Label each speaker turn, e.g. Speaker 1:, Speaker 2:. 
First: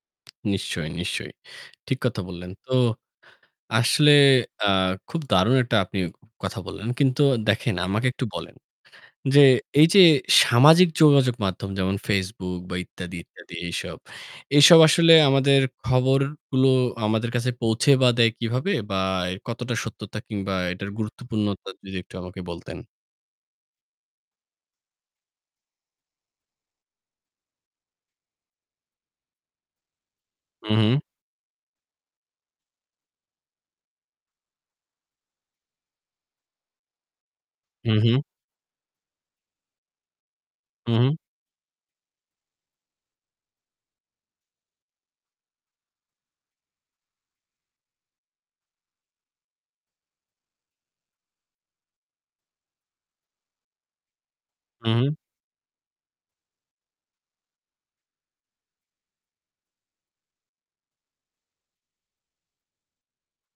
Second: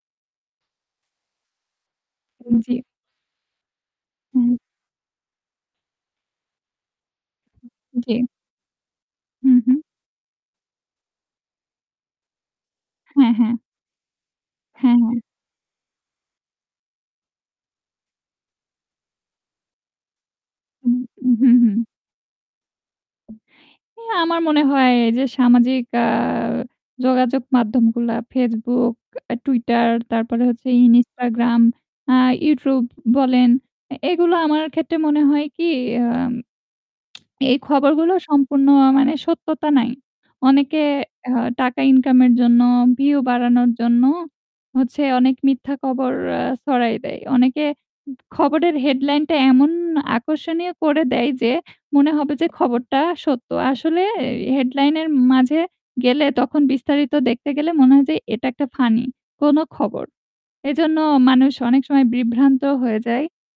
Speaker 1: নিশ্চয়ই, নিশ্চয়ই। ঠিক কথা বললেন।
Speaker 2: হুম,
Speaker 1: তো
Speaker 2: জী।
Speaker 1: আসলে
Speaker 2: উম-হুম।
Speaker 1: অ্যাঁ খুব দারুণ একটা আপনি কথা বললেন। কিন্তু দেখেন আমাকে
Speaker 2: উম-জী।
Speaker 1: একটু বলেন। যে
Speaker 2: হুম, হুম।
Speaker 1: এই যে সামাজিক যোগাযোগ মাধ্যম যেমন Facebook বা ইত্যাদি,
Speaker 2: হ্যাঁ, হ্যাঁ।
Speaker 1: ইত্যাদি এইসব, এসব
Speaker 2: হ্যাঁ,
Speaker 1: আসলে
Speaker 2: হ্যাঁ।
Speaker 1: আমাদের খবরগুলো আমাদের কাছে পৌঁছে বা দেয় কিভাবে? বা এর কতটা সত্যতা কিংবা এটার
Speaker 2: উম, উম-হুম,
Speaker 1: গুরুত্বপূর্ণতা
Speaker 2: হুম।
Speaker 1: যদি একটু আমাকে বলতেন?
Speaker 2: এ আমার মনে হয় যে সামাজিক অ্যাঁ যোগাযোগ মাধ্যমগুলা Facebook, Tweeter, তারপরে হচ্ছে
Speaker 1: হুম, হুম।
Speaker 2: Instagram, অ্যাঁ YouTube বলেন এ এগুলা আমার ক্ষেত্রে মনে হয় কি অ্যাঁম এই
Speaker 1: হুঁম,
Speaker 2: খবরগুলো
Speaker 1: হুঁম।
Speaker 2: সম্পূর্ণ অ্যাঁ মানে সত্যতা নাই। অনেকে
Speaker 1: হুম, হুম।
Speaker 2: অ্যাঁ টাকা ইনকামের জন্য, ভিউ বাড়ানোর জন্য হচ্ছে অনেক মিথ্যা কবর এ্যা ছড়াই দেয়। অনেকে উ খবরের হেডলাইন টা এমন আকর্ষণীয় করে দেয় যে মনে হবে যে খবরটা সত্য। আসলে এর
Speaker 1: হুম,
Speaker 2: হেডলাইন এর
Speaker 1: হু।
Speaker 2: মাঝে গেলে তখন বিস্তারিত দেখতে গেলে মনে হয় যে এটা একটা ফানি কোন খবর। এজন্য মানুষ অনেক সময় বিভ্রান্ত হয়ে যায়।